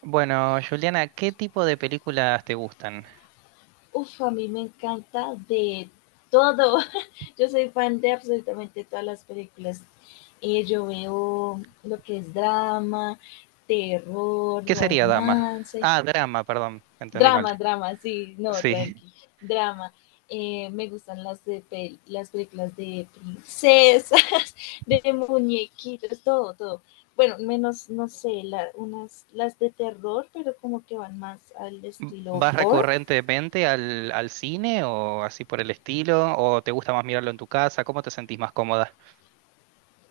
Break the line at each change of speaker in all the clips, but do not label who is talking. Bueno, Juliana, ¿qué tipo de películas te gustan?
Uf, a mí me encanta de todo. Yo soy fan de absolutamente todas las películas. Yo veo lo que es drama, terror,
¿Qué sería dama?
romance.
Ah, drama, perdón, entendí mal.
Drama, drama, sí, no,
Sí.
tranqui. Drama. Me gustan las, las películas de princesas, de muñequitos, todo, todo. Bueno, menos, no sé, unas, las de terror, pero como que van más al estilo
¿Vas
gore.
recurrentemente al cine o así por el estilo? ¿O te gusta más mirarlo en tu casa? ¿Cómo te sentís más cómoda?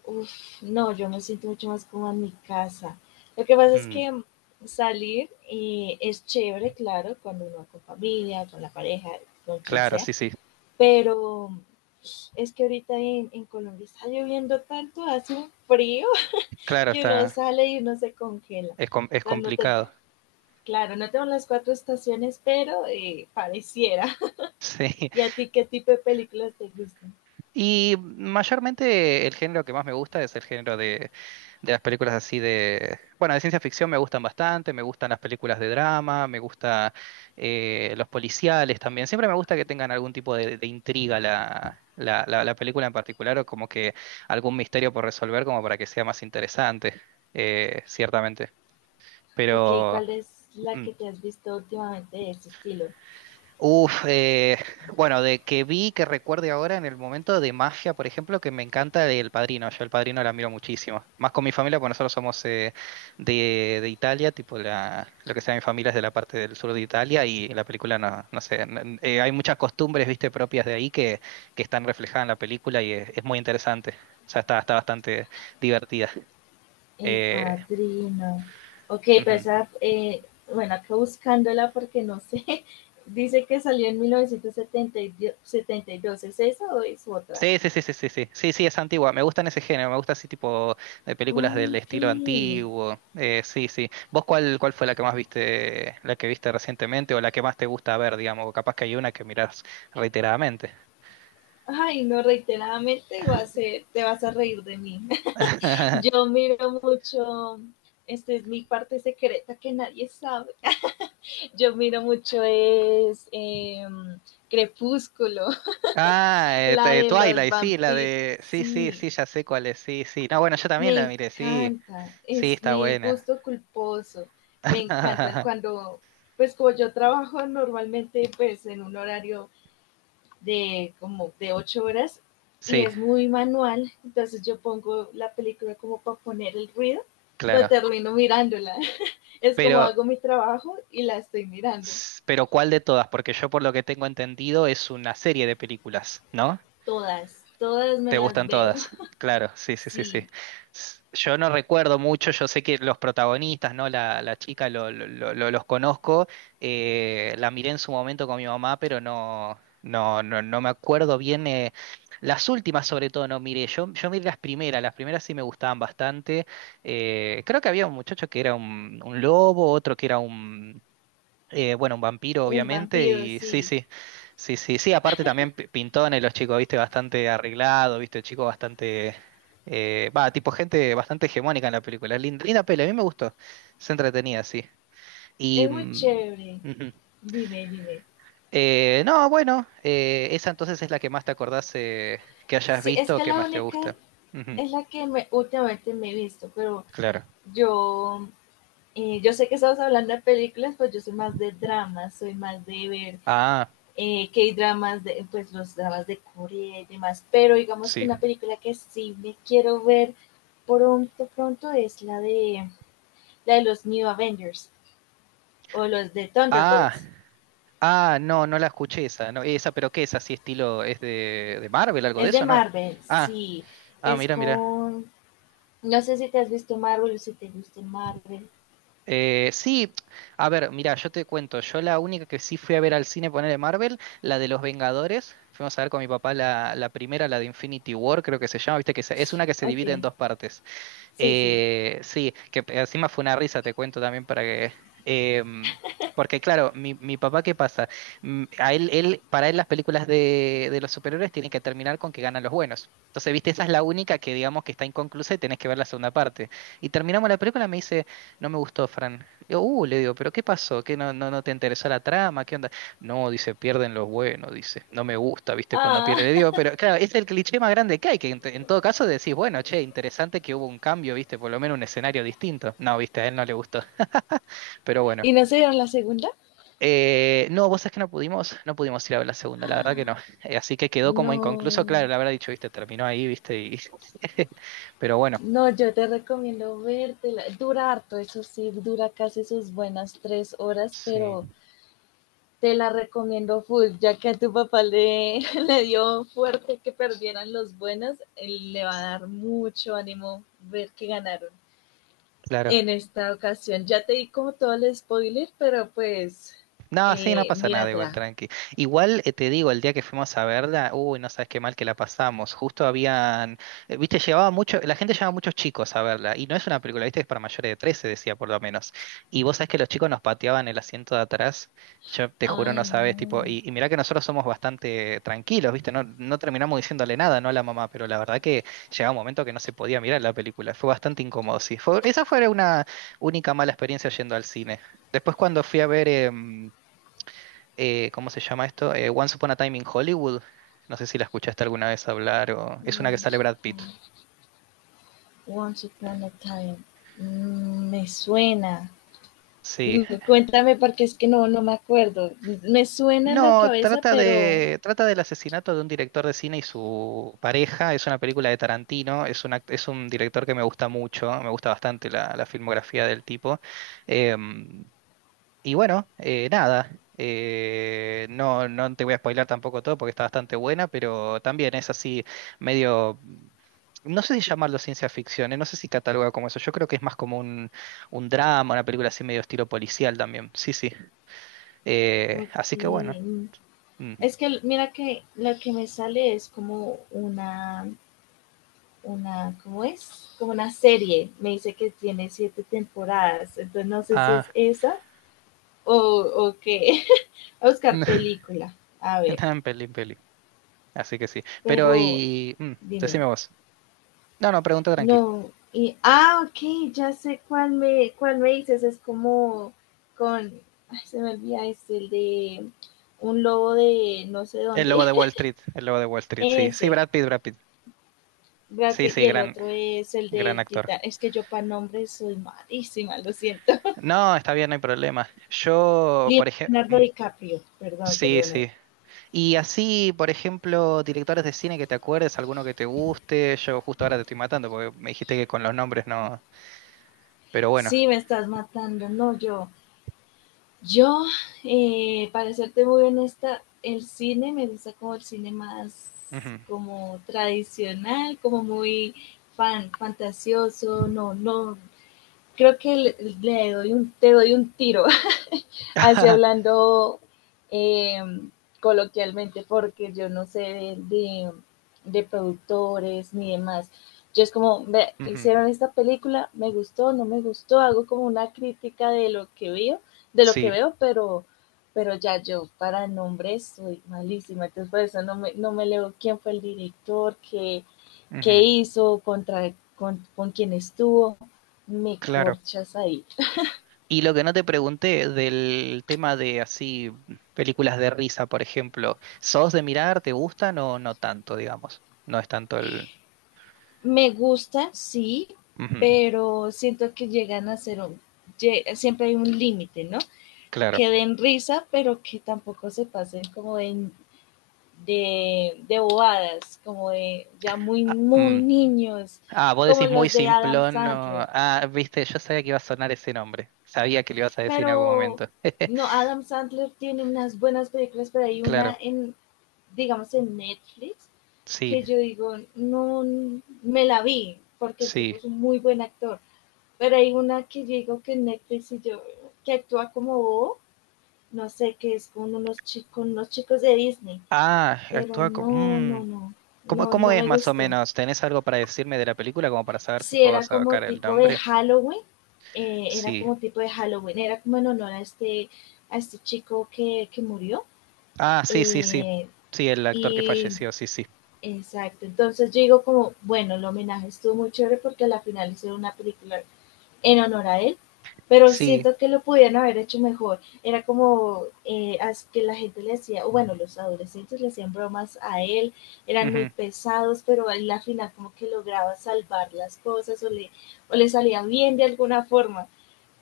Uf, no, yo me siento mucho más como en mi casa. Lo que pasa es
Mm,
que salir es chévere, claro, cuando uno va con familia, con la pareja, con quien
claro,
sea,
sí, sí.
pero es que ahorita en Colombia está lloviendo tanto, hace un frío
Claro,
que uno sale y uno se congela. O
es
sea,
complicado.
claro, no tengo las cuatro estaciones, pero pareciera.
Sí.
¿Y a ti qué tipo de películas te gustan?
Y mayormente el género que más me gusta es el género de las películas así de. Bueno, de ciencia ficción me gustan bastante, me gustan las películas de drama, me gusta los policiales también. Siempre me gusta que tengan algún tipo de intriga la película en particular o como que algún misterio por resolver como para que sea más interesante, ciertamente.
Ok,
Pero.
¿cuál es la
Mm.
que te has visto últimamente de ese estilo?
Uf, bueno, de que vi, que recuerde ahora en el momento de magia, por ejemplo, que me encanta El Padrino. Yo El Padrino la miro muchísimo. Más con mi familia, porque nosotros somos de Italia, tipo la, lo que sea mi familia es de la parte del sur de Italia y la película no, no sé, hay muchas costumbres, viste, propias de ahí que, están reflejadas en la película y es muy interesante. O sea, está bastante divertida.
El
Eh,
Padrino. Ok, pero
Ujú.
esa, bueno, acá buscándola porque no sé. Dice que salió en 1972. ¿Es esa o es otra?
Sí, sí, sí, sí, sí, sí, sí, sí, es antigua. Me gustan ese género, me gusta ese tipo de películas del
Ok.
estilo antiguo. Sí, sí. ¿Vos cuál fue la que más viste, la que viste recientemente o la que más te gusta ver, digamos? Capaz que hay una que mirás reiteradamente.
Ay, no, reiteradamente va a ser, te vas a reír de mí. Yo miro mucho, esta es mi parte secreta que nadie sabe. Yo miro mucho es Crepúsculo,
Ah,
la de los
Twilight, sí,
vampiros.
Sí, sí,
Sí,
sí, ya sé cuál es, sí, sí. No, bueno, yo también
me
la miré, sí.
encanta,
Sí,
es
está
mi
buena.
gusto culposo. Me encanta cuando, pues como yo trabajo normalmente pues en un horario de como de 8 horas y
Sí,
es muy manual, entonces yo pongo la película como para poner el ruido, pero
claro.
termino mirándola. Es como
Pero...
hago mi trabajo y la estoy mirando.
Pero ¿cuál de todas? Porque yo por lo que tengo entendido es una serie de películas, ¿no?
Todas, todas me
¿Te
las
gustan
veo.
todas? Claro, sí, sí, sí, sí.
Sí,
Yo no recuerdo mucho, yo sé que los protagonistas, ¿no? La chica, los conozco, la miré en su momento con mi mamá, pero no me acuerdo bien. Las últimas sobre todo no miré, yo miré las primeras sí me gustaban bastante. Creo que había un muchacho que era un lobo, otro que era un bueno, un vampiro,
un
obviamente,
vampiro,
y sí,
sí.
sí, sí, sí, sí, aparte también pintones, los chicos, viste, bastante arreglado, viste, chicos bastante, va, tipo gente bastante hegemónica en la película, linda, linda peli, a mí me gustó, se entretenía, sí.
Es muy
Mm,
chévere.
ujú.
Dime, dime.
No, bueno, esa entonces es la que más te acordás que hayas
Sí, es
visto o
que
que
la
más te
única
gusta. Ujú,
es la que me, últimamente me he visto, pero
claro.
yo, yo sé que estamos hablando de películas, pues yo soy más de dramas, soy más de ver
Ah,
que hay dramas, de, pues los dramas de Corea y demás, pero digamos que
sí.
una película que sí me quiero ver pronto, pronto es la de los New Avengers o los de
Ah.
Thunderbolts.
Ah, no, no la escuché esa, no, esa, pero ¿qué es así estilo? ¿Es de Marvel, algo de
Es de
eso, no?
Marvel,
Ah,
sí,
ah,
es
mira, mira.
con, no sé si te has visto Marvel o si te gusta Marvel.
Sí, a ver, mira, yo te cuento, yo la única que sí fui a ver al cine poner de Marvel, la de los Vengadores, fuimos a ver con mi papá la primera, la de Infinity War, creo que se llama, viste que es una que se
Ok,
divide en dos partes.
sí, sí.
Sí, que encima fue una risa, te cuento también para que. em, Porque claro, mi papá, ¿qué pasa? A él, para él las películas de los superhéroes tienen que terminar con que ganan los buenos. Entonces, viste, esa es la única que digamos que está inconclusa y tenés que ver la segunda parte. Y terminamos la película, me dice, no me gustó, Fran. Le digo, ¿pero qué pasó? ¿Qué no te interesó la trama? ¿Qué onda? No, dice, pierden los buenos, dice. No me gusta, ¿viste? Cuando pierden.
Ah,
Le digo, pero claro, es el cliché más grande que hay, que en todo caso decís, bueno, che, interesante que hubo un cambio, ¿viste? Por lo menos un escenario distinto. No, ¿viste? A él no le gustó. Pero bueno.
¿y no se dieron la segunda?
No, vos sabés que no pudimos ir a ver la segunda, la verdad que no. Así que quedó como inconcluso, claro,
No.
la verdad dicho, ¿viste? Terminó ahí, ¿viste? Y. Pero bueno,
No, yo te recomiendo vértela. Dura harto, eso sí, dura casi sus buenas 3 horas,
sí,
pero te la recomiendo full, ya que a tu papá le, le dio fuerte que perdieran los buenos, él le va a dar mucho ánimo ver que ganaron
claro.
en esta ocasión. Ya te di como todo el spoiler, pero pues
No, sí, no pasa nada, igual,
míratela.
tranqui. Igual te digo, el día que fuimos a verla, uy, no sabes qué mal que la pasamos. Justo habían, viste, llevaba mucho, la gente llevaba muchos chicos a verla, y no es una película, viste, es para mayores de 13 decía por lo menos. Y vos sabés que los chicos nos pateaban el asiento de atrás, yo te juro, no
Ay,
sabes, tipo,
no,
y mirá que nosotros somos bastante tranquilos, viste, no terminamos diciéndole nada, no a la mamá, pero la verdad que llegaba un momento que no se podía mirar la película, fue bastante incómodo, sí. Esa fue una única mala experiencia yendo al cine. Después cuando fui a ver. ¿Cómo se llama esto? Once Upon a Time in Hollywood. No sé si la escuchaste alguna vez hablar o es
no
una que
no
sale
sé
Brad Pitt.
cómo. Once Upon a Time. Mm, me suena.
Sí.
Mm, cuéntame porque es que no, no me acuerdo. Me suena en la
No,
cabeza,
trata
pero
de trata del asesinato de un director de cine y su pareja. Es una película de Tarantino. Es un director que me gusta mucho. Me gusta bastante la filmografía del tipo. Em, Y bueno, nada, no, te voy a spoilar tampoco todo porque está bastante buena, pero también es así medio, no sé si llamarlo ciencia ficción, no sé si cataloga como eso, yo creo que es más como un drama, una película así medio estilo policial también, sí, sí.
ok.
Así que bueno.
mm,
Mm.
Es que mira que lo que me sale es como una, ¿cómo es? Como una serie. Me dice que tiene siete temporadas. Entonces no sé si
Ah,
es esa o qué. A buscar
nada
película. A ver,
en peli, así que sí.
pero dime.
Decime vos. No, no, pregunta tranqui.
No, y ah, ok, ya sé cuál me dices, es como con, ay, se me olvida este, el de un lobo de no sé
El lobo
dónde,
de Wall Street, el lobo de Wall Street, sí, sí,
ese,
Brad Pitt, Brad Pitt,
Brad
sí,
Pitt,
sí,
y el
gran,
otro es el
gran
del
actor.
Titán, es que yo para nombres soy malísima, lo siento,
No, está bien, no hay problema. Yo, por ejemplo,
Leonardo DiCaprio, perdón,
sí,
perdón,
sí. Y así, por ejemplo, directores de cine que te acuerdes, alguno que te guste. Yo justo ahora te estoy matando porque me dijiste que con los nombres no. Pero bueno.
sí, me estás matando, no, yo, para serte muy honesta, el cine me gusta como el cine más
Ujú.
como tradicional, como muy fantasioso, no, no, creo que te doy un tiro así hablando eh, coloquialmente, porque yo no sé de productores ni demás. Yo es como, ve,
Ujú.
hicieron esta película, me gustó, no me gustó, hago como una crítica de lo que veo, de lo que
Sí,
veo, pero, pero ya yo para nombres soy malísima, entonces por eso no me leo quién fue el director, qué
ujú,
hizo, con quién estuvo, me
claro.
corchas ahí.
Y lo que no te pregunté del tema de así, películas de risa, por ejemplo, ¿sos de mirar? ¿Te gustan o no tanto, digamos? No es tanto el.
Me gusta, sí,
Ujú,
pero siento que llegan a ser, siempre hay un límite, ¿no?
claro.
Que den risa, pero que tampoco se pasen como de bobadas, como de ya muy,
Ah,
muy
mm,
niños,
ah, vos
como
decís muy
las de Adam
simplón.
Sandler.
Ah, viste, yo sabía que iba a sonar ese nombre. Sabía que lo ibas a decir en algún
Pero
momento.
no, Adam Sandler tiene unas buenas películas, pero hay una
Claro,
en, digamos, en Netflix
sí,
que yo digo, no, me la vi, porque el tipo
sí.
es un muy buen actor. Pero hay una que yo digo que en Netflix que actúa como Bobo, no sé, que es con unos chicos de Disney,
Ah,
pero
actúa como.
no, no, no,
¿Cómo,
no,
cómo
no
es
me
más o
gustó.
menos? ¿Tenés algo para decirme de la película como para saber si
Sí,
puedo
era como
sacar el
tipo de
nombre?
Halloween,
Sí.
era como en honor a este chico que murió.
Ah, sí, sí, sí.
eh,
Sí, el actor que
y
falleció, sí, sí.
exacto, entonces yo digo como, bueno, el homenaje estuvo muy chévere porque al final hicieron una película en honor a él, pero
Sí.
siento que lo pudieran haber hecho mejor. Era como que la gente le hacía, o bueno, los adolescentes le hacían bromas a él, eran muy
Ujú.
pesados, pero al final como que lograba salvar las cosas o le salía bien de alguna forma.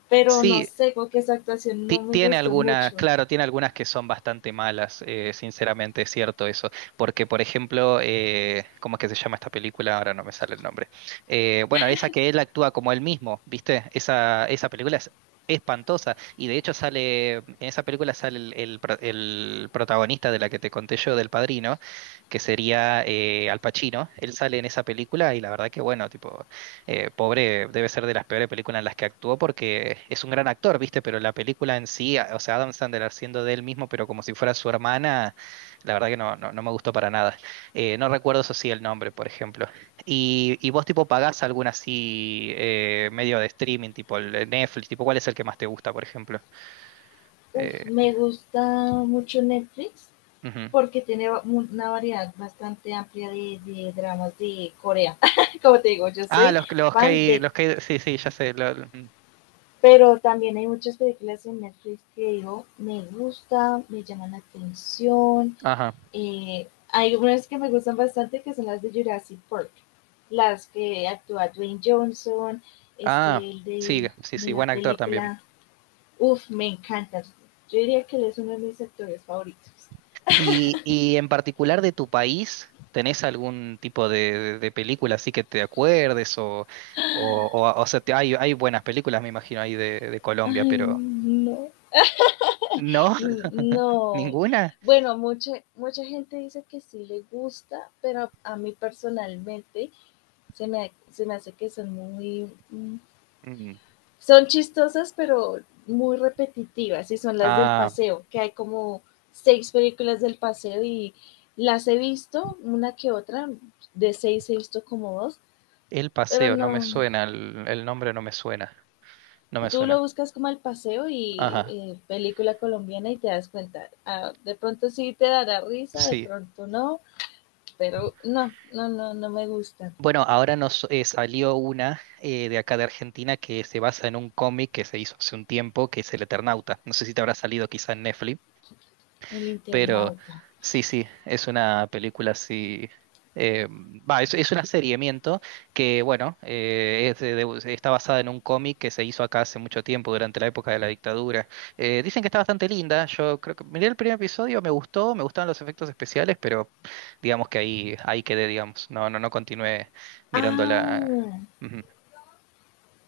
Pero no
Sí.
sé, como que esa actuación no me
Tiene
gustó
algunas,
mucho.
claro, tiene algunas que son bastante malas, sinceramente es cierto eso, porque por ejemplo, ¿cómo es que se llama esta película? Ahora no me sale el nombre. Bueno, esa que él actúa como él mismo, ¿viste? Esa película es espantosa y de hecho sale, en esa película sale el protagonista de la que te conté yo, del Padrino, que sería Al Pacino, él sale en esa película y la verdad que bueno, tipo. Pobre, debe ser de las peores películas en las que actuó porque es un gran actor, ¿viste? Pero la película en sí, o sea, Adam Sandler haciendo de él mismo, pero como si fuera su hermana, la verdad que no, no, no me gustó para nada. No recuerdo eso sí el nombre, por ejemplo. ¿Y vos tipo pagás algún así medio de streaming, tipo el Netflix, tipo cuál es el que más te gusta, por ejemplo?
Uf,
Eh,
me gusta mucho Netflix
Ujú.
porque tiene una variedad bastante amplia de dramas de Corea. Como te digo, yo
Ah,
soy
los, los
fan
que,
de.
los que, sí, sí, ya sé.
Pero también hay muchas películas en Netflix que digo, me gusta, me llaman la atención.
Ajá.
Hay unas que me gustan bastante que son las de Jurassic Park, las que actúa Dwayne Johnson, este,
Ah,
el
sí, sí,
de
sí,
la
buen actor también.
película. Uf, me encanta. Yo diría que él es uno de mis actores favoritos.
Y en particular de tu país, ¿tenés algún tipo de, de película así que te acuerdes? O sea, hay buenas películas, me imagino, ahí de Colombia,
Ay,
pero
no.
¿no?
Mm, no.
¿Ninguna?
Bueno, mucha, mucha gente dice que sí le gusta, pero a mí personalmente se me hace que son muy,
Mm.
son chistosas, pero muy repetitivas y son las del
Ah,
paseo, que hay como seis películas del paseo y las he visto una que otra, de seis he visto como dos,
El
pero
Paseo, no me
no,
suena, el nombre no me suena, no me
tú lo
suena.
buscas como el paseo y
Ajá,
película colombiana y te das cuenta, ah, de pronto sí te dará risa, de
sí.
pronto no, pero no, no, no, no me gusta
Bueno, ahora nos salió una de acá de Argentina que se basa en un cómic que se hizo hace un tiempo, que es El Eternauta. No sé si te habrá salido quizá en Netflix.
el
Pero
internauta.
sí, sí, es una película así. eh, Va, es una serie miento que, bueno, está basada en un cómic que se hizo acá hace mucho tiempo, durante la época de la dictadura. Dicen que está bastante linda. Yo creo que miré el primer episodio, me gustó, me gustaron los efectos especiales, pero digamos que ahí quedé, digamos. No, no, no continué mirándola.
Ah,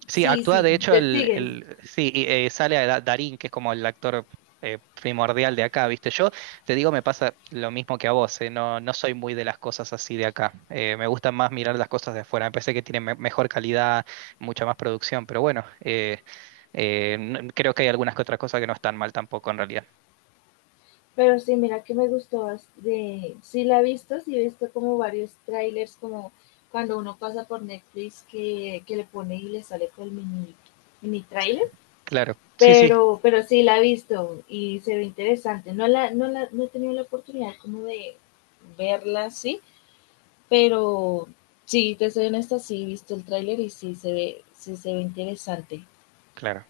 Sí,
sí,
actúa
sí,
de hecho el,
sigue,
el sí, y, sale a Darín, que es como el actor primordial de acá, ¿viste? Yo te digo, me pasa lo mismo que a vos, No, no soy muy de las cosas así de acá. Me gustan más mirar las cosas de afuera. Me parece que tienen mejor calidad, mucha más producción, pero bueno, creo que hay algunas que otras cosas que no están mal tampoco en realidad.
pero sí, mira que me gustó, sí la he visto, sí he visto como varios trailers, como cuando uno pasa por Netflix que le pone y le sale con el mini trailer,
Claro, sí, sí,
pero sí la he visto y se ve interesante. No he tenido la oportunidad como de verla sí pero sí, te soy honesta, sí he visto el trailer y sí se ve interesante.
claro.